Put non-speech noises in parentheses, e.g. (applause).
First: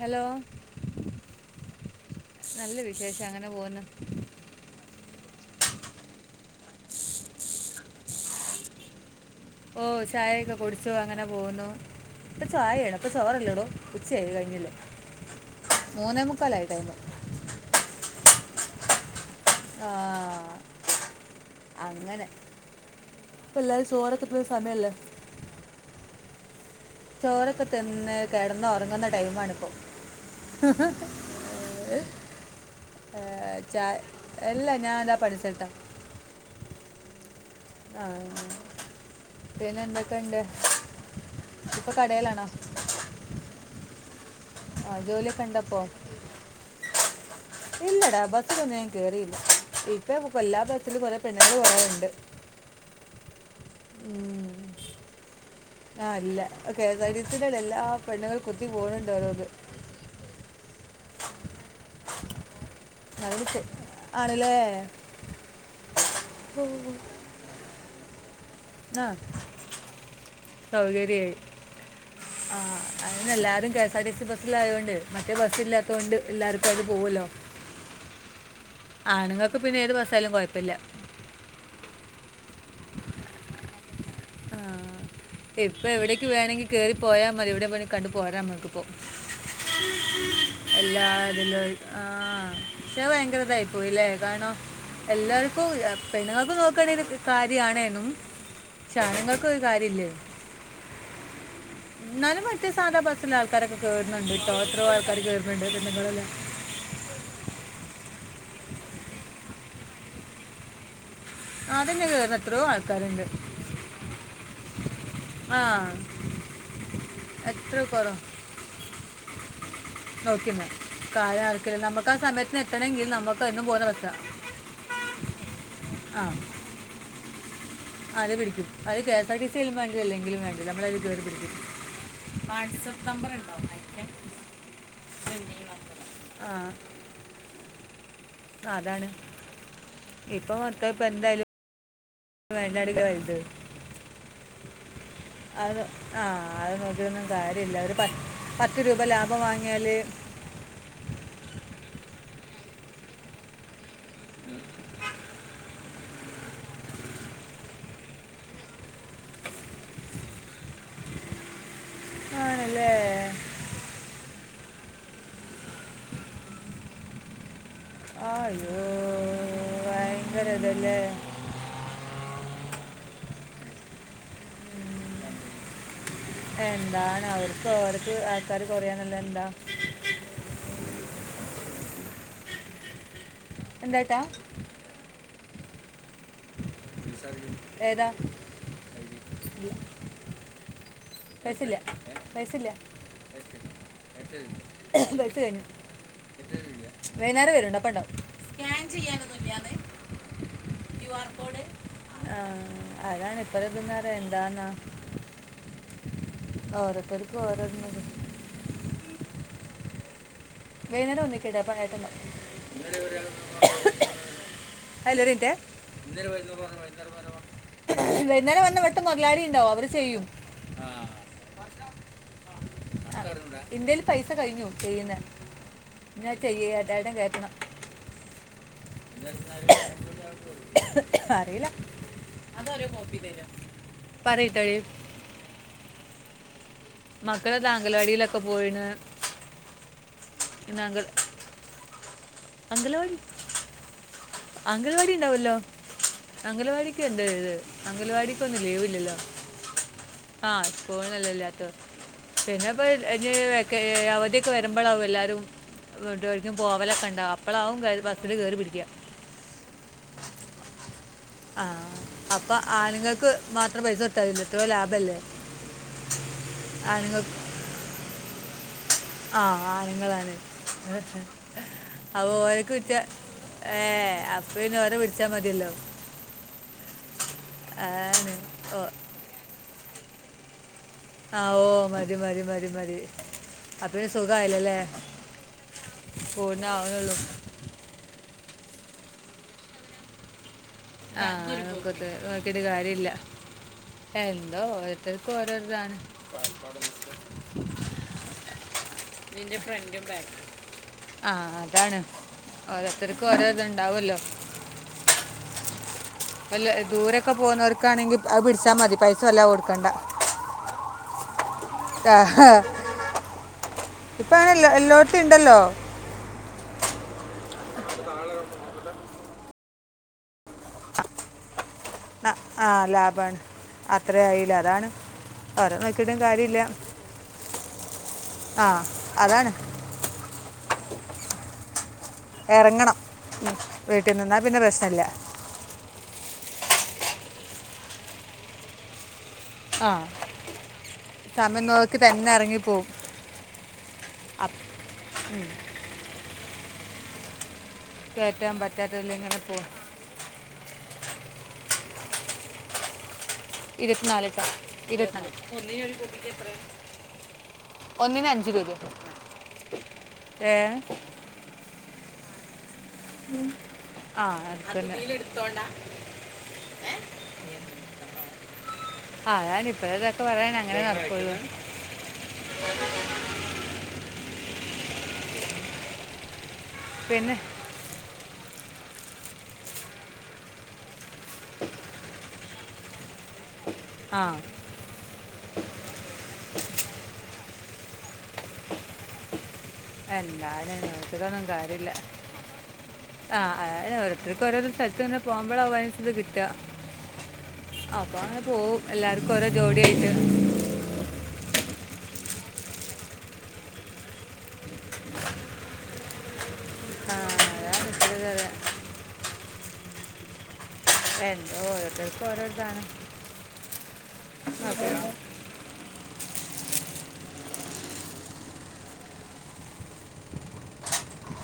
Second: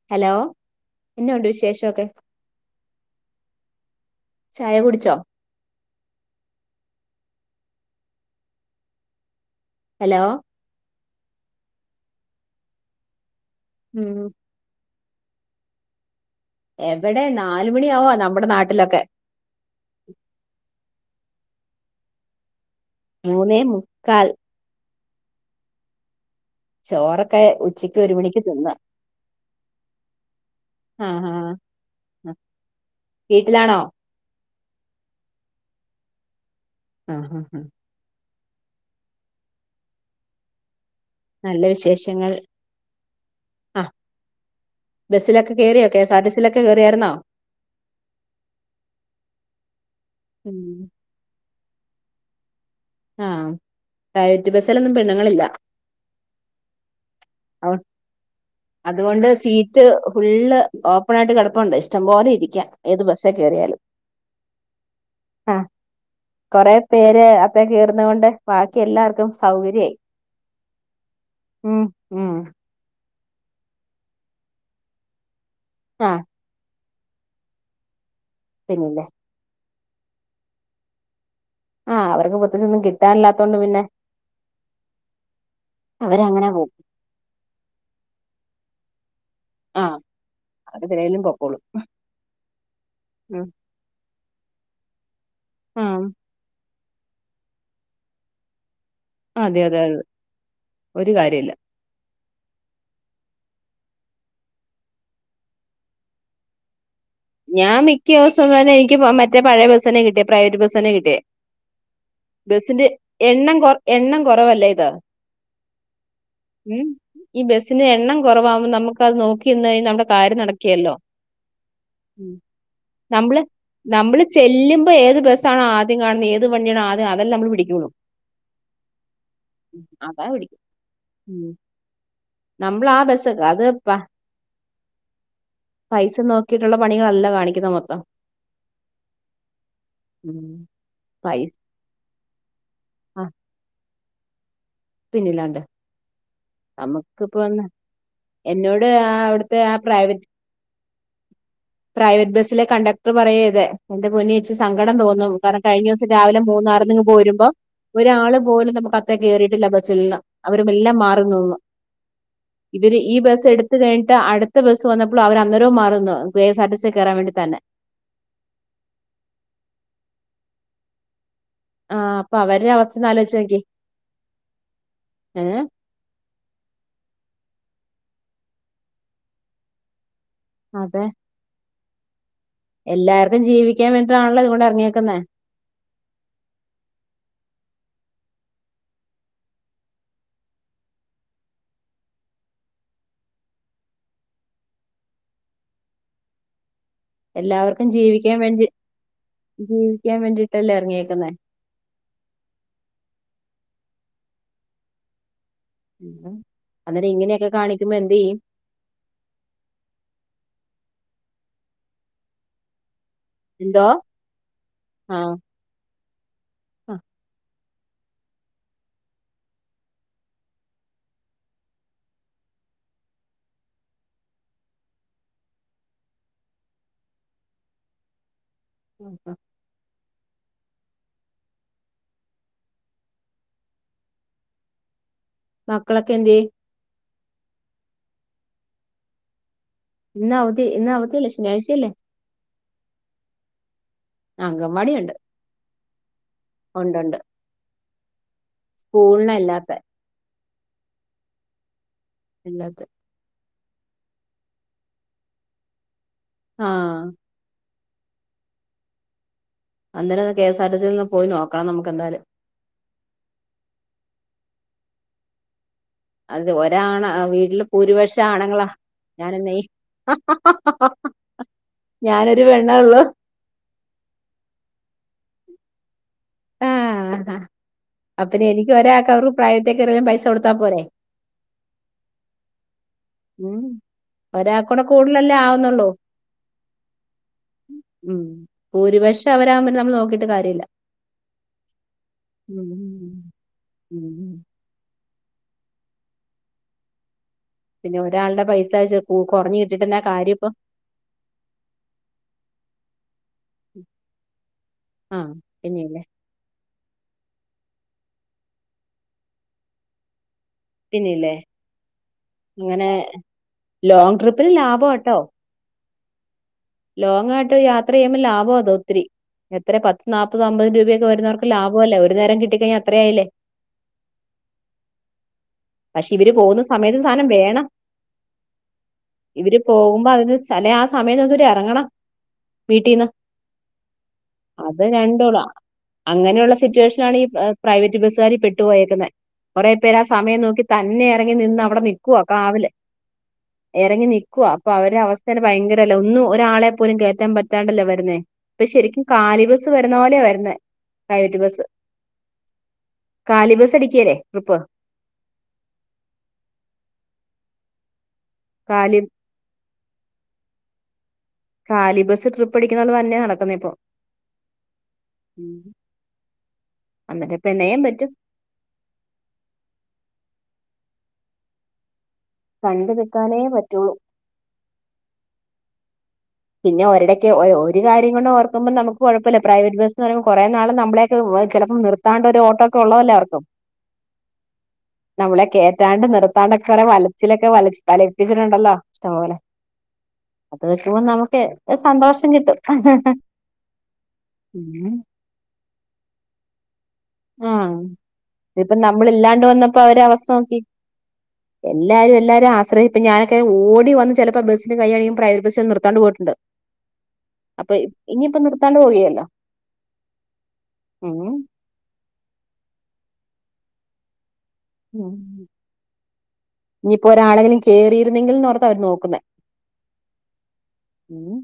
Hello. എന്ന ഉണ്ട് വിശേഷൊക്കെ നല്ല വിശേഷം അങ്ങനെ പോകുന്നു ചായ കുടിച്ചോ? ഓഹ് ഹലോ ചായൊക്കെ കുടിച്ചു അങ്ങനെ പോവുന്നു. പ്പ ചായേണൊ പ്പൊ ചോറല്ലോ. പ്പം ഉം ഉച്ചയായി കഴിഞ്ഞില്ലേ മൂന്നേമു എവടെ നാലുമണിയാവാ നമ്മടെ നാട്ടിലൊക്കെ. ആ അങ്ങനെ മൂന്നേ പ്പെല്ലാരും മുക്കാൽ ചോറൊക്കെ തിന്ന്ണെ സമയല്ലേ? ചോറൊക്കെ ഉച്ചയ്ക്ക് ഒരു തിന്ന് മണിക്ക് തിന്ന് കെടന്നൊറങ്ങ്ന്ന ടൈമാണിപ്പോ. ആ ആ ആ. വീട്ടിലാണോ ചായ എല്ല ഞാൻ ദാ പണി സൽത്താ. ആഹ് ഹ ഹ ആഹ, പിന്നെ എന്തൊക്കെ ഇണ്ട്. നല്ല വിശേഷങ്ങൾ ആ. ആ ജോലിയൊക്കെ ബസ്സിലൊക്കെ ഉണ്ടപ്പോൾ കേയറിയൊക്ക്യാ? കെഎസ്ആർടിസിലൊക്കെ കേയറിയായിരുന്നോ? ഇല്ലടാ ബസ്സിലൊന്നും ഞാൻ കേറിയില്ല. ഇപ്പ ഉം. എല്ലാ ബസ്സിലും കുറെ പെണ് - കുറവുണ്ട് ആ പ്രൈവറ്റ് ഉം. ബസ്സിലൊന്നും പെണ്ണുങ്ങളില്ല ആ ഇല്ല കെ എസ് ആർ ടി എല്ലാ അവ- പെണ്ണുകൾ കുത്തി പോവ അതുകൊണ്ട് വ്ണ്ടോരന്ന് സീറ്റ് ഫുള്ള് ഓപ്പൺ ആയിട്ട് കെടപ്പുണ്ട് ഇഷ്ടം പോലെ ഇരിക്കാ അത് ശരി. ആണ് ലേ ആ കൊറെ പേര് അപ്പ കേറ്- ന്നുകൊണ്ട് ബാക്കി ആ എല്ലാർക്കും സൗകര്യായി ഉം ഉം ആ് അതന്നെ എല്ലാരും K S R T C ബസ്സ്ലായോണ്ട് മറ്റേ ബസ്സ ഇല്ലാത്തൊണ്ട് ആഹ് എല്ലാർക്കും അത് പോവല്ലോ. പിന്നില്ലേ ആണുങ്ങൾക്ക് പിന്നെ ഏത് ബസാലും കൊഴപ്പല്ല്യാ ആഹ് അവർക്ക് പുത്തച്ചൊന്നും കിട്ടാല്ലാത്തോണ്ട് പിന്നെ ആ. ഇപ്പൊ എവിടേക്ക് അവരങ്ങനെ വേണെങ്കിൽ പോവും കേറി പോയാ മതി. എവിടെ പോയി കണ്ടു പോരാ നമ്മുക്കിപ്പോ ആഹ് അവരെന്തിനേലും പൊക്കോളും എല്ലാതിലും ആഹ പക്ഷെ ഉം ഭയങ്കരതായിപ്പോയില്ലേ കാര്ണം എല്ലാർക്കും ആഹ് പെണ്ണുങ്ങൾക്ക് നോക്കാണേ ഒരു കാര്യണേനു ആണ്ങ്ങൾക്ക് ഒരു അതെ അതെ അതെ കാര്യല്ലേനു ഒരു കാര്യല്ല ന്നാലും മറ്റേ സാധാ ബസ്സിൽ ആൾക്കാരൊക്കെ കേറുന്ന്ണ്ട്ട്ടോ എത്രയോ ആൾക്കാര് കേറുന്നുണ്ട് പെണ്ണ്ങ്ങളന്നെ ഞാൻ മിക്ക ദിവസം തന്നെ എനിക്ക് മറ്റേ പഴയ ബസ്സിനെ കിട്ടിയേ പ്രൈവറ്റ് ബസ്സിനെ കിട്ടിയേ ആ തന്നെ കയറുന്ന എത്രയോ ബസിന്റെ ആൾക്കാരുണ്ട് എണ്ണം കൊ എണ്ണം കുറവല്ലേ ഇത് ആ ഉം ഈ എത്ര ബസിന്റെ എണ്ണം കുറവാകുമ്പോ നമുക്ക് അത് നോക്കി നിന്ന് കഴിഞ്ഞാ നമ്മുടെ കാര്യം നോക്കിന്നാ നടക്കേലല്ലോ കാല ആർക്കെ നമുക്ക് ആ സമയത്തിന് എത്താൻ നമ്മള് നമ്മള് ചെല്ലുമ്പോൾ ഏത് ബസ്സ ആണോ ആദ്യം ആ കാണുന്നത് ഏത് വണ്ടിയാണോ ആദ്യം അതെല്ലാം അത് പിടിക്കും അത് കെഎസ് ആർ ടി സ്യാലും വേണ്ടില്ല അതാ അല്ലെങ്കിലും പിടിക്കും വേണ്ടില്ല നമ്മളത് കേറി പിടിക്കും നമ്മള് ആ വാട്സ്ആപ്പ് നമ്പർ ബസ്സ് ഉണ്ടോ അത് പ അയക്കാൻ പ്രിന്റിങ് നമ്പർ പൈസ ആ നോക്കിയിട്ടുള്ള പണികളല്ല കാണിക്കുന്ന മൊത്തം അതാണ് ഇപ്പൊ ഉം. മക്കൾ ഇപ്പെന്തായാലും പൈസ (unintelligible) ആ വൽത് പിന്നില്ലാണ്ട് ആ അത് നോക്കിയൊന്നും നമുക്കിപ്പോ കാര്യമില്ല ഒരു പത്ത് പത്ത് എന്നോട് രൂപ ആ ലാഭം അവിടുത്തെ ആ വാങ്ങിയാൽ പ്രൈവറ്റ് പ്രൈവറ്റ് ബസ്സിലെ കണ്ടക്ടർ പറയേത് എന്റെ പൊന്വോച്ചി സങ്കടം തോന്നുന്നു കാരണം കഴിഞ്ഞ ദിവസം രാവിലെ മൂന്നാറിങ്ങ് പോരുമ്പോ ഒരാൾ പോലും നമുക്ക് അകത്തേക്ക് കേറീട്ടില്ല അവരു എല്ലാം മാറി നിന്നോന്ന് ആണല്ലേ ഇവര് ഈ ബസ് എടുത്തു കഴഞ്ഞിട്ട് അടു ട്ത്ത ബസ് വന്നപ്പോളും അവര് അന്നേരോം മാറിനിന്നു K S R T C കേറാൻ വേണ്ടി തന്നെ ആയ്യോ ഭയങ്കര ഇതല്ലേ ആഹ് അപ്പൊ അവരുടെ അവസ്ഥൊന്നാലോചിച്ച് നോക്ക്യേ ഉ എന്താണ് അവർ ഓർക്ക് ആൾക്കാര് കൊറയാന്ള്ളതെന്താ അതെ എല്ലാർതും ജീവിക്കാൻ എന്താട്ടാ വേണ്ടിയിട്ടാണല്ലോ ഇതുകൊണ്ട് ഇറങ്ങിയേക്കുന്ന ഏതാ പൈസല്ല്യാ പൈസല്ല്യാ പൈസ കഴിഞ്ഞു വൈകുന്നേരം വരോണ്ടു. എല്ലാവർക്കും അപ്പണ്ടാവും. ജീവിക്കാൻ വേണ്ടി സ്കാൻ ചെയ്യാനൊന്നുല്ല്യാന്ന് ജീവിക്കാൻ വേണ്ടിട്ടല്ലേ ക്യു ആർ ഇറങ്ങിയേക്കുന്നേ കോഡ് ആഹ് അതാണ് ഇപ്പതിന്നേറ എന്താന്നാ ഉം അന്നേരം ഓരോരുത്തർക്കും ഇങ്ങനെയൊക്കെ കാണിക്കുമ്പോ ഓരോരുന്നത് എന്ത് ചെയ്യും വൈന്നേരം വന്ന്ക്കേണ്ടി അപ്പണ്ടാവും (unintelligible) എന്തോ? ആ അല്ല ഒരിറ്റേ (unintelligible) ആ വന്നേരം വന്ന വെട്ട് മുതലാളി ഉണ്ടാവും അവര് ചെയ്യും ഇന്ത്യയില് പൈസ കഴിഞ്ഞു ചെയ്യുന്ന ഞാൻ ചെയ്യ എട്ടായിടടെ കേറ്റണം ആ, ആ. എ (inaudible) അറിയില്ല (unintelligible) പറയട്ടടി മക്കളൊക്കെ എന്ത്യേ മക്കളെ ത അങ്കലവാടിയിലൊക്കെ പോയിണ് ഇന്ന അവതി അവതില്ലേ ശനിയാഴ്ചയല്ലേ? അംഗൽവാടി ആ, അംഗൻവാടി അംഗൽവാടി ഉണ്ട് ഉണ്ടാവല്ലോ ഉണ്ട് അംഗൽവാടിക്ക് ഉണ്ട് എന്ത ഒഴിവ് അംഗൽവാടി സ്കൂളിനല്ലാത്ത ആഹ് സ്ക്കൂളിനെല്ലെ ഇല്ലാത്തെല്ലേ അല്ലാത്ത പിന്നെപ്പൊ കെ അവധിയൊക്കെ വരുമ്പോഴാവും എല്ലാവരും എർക്കും ആ പോവലൊക്കെ ഉണ്ടാവും അപ്പോഴാവും ക ഭത്രന് കയറി പിടിക്കുക അന്നെരം കെസ് ആർ ടിസിൽന്നും ആ അപ്പൊ ആണുങ്ങൾക്ക് മാത്രം പൈസ കൊട്ത്താ മതിലേ എത്രയോ ലാഭല്ലേ അത് ഒരാണ വീട്ടില് ഭൂരിപക്ഷം ആണുങ്ങളാ ആ ഞാനെന്നേ ആനുങ്ങളാണ് അപ്പ ഞാനൊരു ഓരക്കെ പെണ്ണേ കുറ്റ ഉള്ളൂ ഏ അപ്പൊ ഇന ഓരോ വിളിച്ചാ മതിയല്ലോ അപ്പോ ആണ് പിന്നെ എനിക്ക് ഓ ഒരാൾക്ക അവർക്ക് പ്രൈവത്തേക്കെ എറും പൈസ കൊടുത്താൻ പോരെ ആ ഓ മതി മതി മതി മതി ഉം അപ്പം സുഖമായില്ലല്ലേ ഒരാൾക്കൂടെ കൂടുതല എല്ലാം ആവുന്നുള്ളൂ. പൂർണ്ണമാവുന്നുള്ളൂ ഉം ഭൂരിപക്ഷം അവരാവുമ്പോറ്റേ നമ്മൾ നോക്കിട്ട് കാര്യല്ല. ആ നക് നോകിട്ട് കാര്യല്ല ഉം ഉം, ഉം. എന്തോഒ ഓരോര്തക്ക്ഓരോതാണ് പിന്നെ ഒരാളുടെ പൈസ നിന്റെ കുറഞ്ഞു കിട്ടിട്ടന്നാ ഫ്രണ്ടും ബാക്ക് കാര്യം ഇപ്പൊ ആ അതാണ് ഓരോരുത്തർക്കും ഓരോ ഇത്ണ്ടാവല്ലോ ആ പിന്നെല്ലേ വല്ല ദൂരൊക്കെ പോകുന്നവർക്കാണെങ്കിൽ അത് പിടിച്ചാൽ മതി പൈസ വല്ലത കൊടുക്കണ്ട പിന്നെല്ലേ അങ്ങനെ ലോങ് ഇപ്പം ട്രിപ്പിന് അങ്ങനെ എല്ലാ- ലാഭംട്ടോ എല്ലായിടത്തും ഉണ്ടല്ലോ ലോങ്ങ ആയിട്ടോ യാത്ര ചെയ്യുമ്പോൾ ലാഭം അതോ ഒത്തിരി എത്ര പത്ത് നാൽപ്പത് അമ്പത് രൂപയക്കെ വരുന്നവർക്ക് ലാ പോല്ലെ ഒരു ആ, നേരം ആ കിട്ടിക്കഴിഞ്ഞാ അത്രായില്ലേ ലാഭമാണ് അത്രേ ആയില്ല അതാണ് ഓരോ പക്ഷെ നോക്കിയിട്ടും ഇവര് പോകുന്ന കാര്യമില്ല സമയത്ത് സാനം വേണം. ആ അതാണ് ഇവര് പോകുമ്പോ അതിന് ചില ആ സമയൊന്നര് ഇറങ്ങണം. ഇറങ്ങണം വീട്ടീന്ന് വീട്ടിൽ നിന്നാ പിന്നെ അത് പ്രശ്നമില്ല രണ്ടള അങ്ങനെയുള്ള സിറ്റുവേഷ ലാണി പ്രൈവറ്റ് ബസാര്പെട്ട് പോയക്കുന്നേ കെറെ ആ പേര് ആസമയ നോ തന്നെ ഇറങ്ങി നിന്ന് സമയം അവിടെ നോക്കി നിക്കുവാ തന്നെ കാവല് ഇറങ്ങിപ്പോവും ഇറങ്ങി നിക്കുവ അപ്പ് അപ്പൊ അവര അവസ്ഥ ഭയങ്കരല്ല ഒന്നും ഒരാളെ പോലും കേറ്റാൻ പ ത്താണ്ടല്ലേ വരുന്നേ കയറ്റാൻ പ ശരിക്കും പറ്റാത്തതിൽ ഇങ്ങനെ കാലി പോവും ബസ്സ് വരുന്ന പോലെയ വരുന്നേ പ്രൈവറ്റ് ബസ് കാലി ബസ് അടിക്കല്ലേ ട്രിപ്പ് ഒന്നിന് ഒരു (unintelligible) ഒന്നിന് അഞ്ച് രൂപ കാലി ഏ കാലി ബസ് ട്രിപ്പ് അടിക്കുന്ന പോലെ തന്നെ നടക്കുന്നേ ഇപ്പൊ ആ എത്തോണ്ട (unintelligible) എന്നിട്ട് പ്പൊന്ത്യ്യാൻപറ്റും. ഒക്കെ പറയാൻ അങ്ങനെ നടക്കുള്ളു കണ്ട നിൽക്കാനേ പറ്റുള്ളൂ പിന്നെ ഒരടൊക്കെ ഒരു കാര്യ കൊണ്ട് ഓർക്ക്പോ നമു കുഴപ്പമല്ല പ്രൈവറ്റ് ബസ്ന്ന് പറയുമ്പോ കുറേ നാള് നമ്മളെ ചിലപ്പോം നിർത്താണ്ട ഒരു ഓട്ടോ ഒക്കെ ഉള്ളതല്ലാവർക്കും ആ നമ്മളെ കേറ്റാണ്ട് നിർത്താണ്ടൊക്കെ വലച്ചിലൊക്കെ ഒെ വല വലപ്പിച്ചിട്ടുണ്ടല്ലോ ഇഷ്ടംപോലെ അത് എല്ലാര വെക്കുമ്പോ നമുക്ക് സന്തോഷം കിട്ടും ആഹ് അഓോത്തർക്ക് ഓരോ ഉം സ്ഥലത്ത് തന്നെ പോകുമ്പോഴ അവാനിച്ചത് കിട്ട ആ ഇതിപ്പ പോവും നമ്മൾ എല്ലാവർക്കും ഇല്ലാണ്ട് ഓരോ വന്നപ്പോ അവര് ജോഡിയായിട്ട് അവസ്ഥ നോക്കി എല്ലാരും എല്ലാരും ആശ്രഹ ഇപ്പ ഞാനൊക്ക ഓടി വ ചിലപ്പോ ബസ്സിന് കൈ്യയാണെങ്കിൽ പ്രൈവറ്റ് ബസ്ൽ നിർത്താണ്ട് പോയിട്ടുണ്ട് ആ അപ്പൊ അതാണ് ഇപ്പോഴത്തെ ഇനിപ്പോൊ നിർത്താണ്ട് പോവുകല്ലോ എന്താ ഓരോത്തർക്ക ഓരോതാണ് ഉം ഇനിയിപ്പോൊ ഒരാളെങ്കിലും കേറിയിരുന്നെങ്കിൽന്ന്ോർത്ത അവര് നോക്കുന്ന ഉം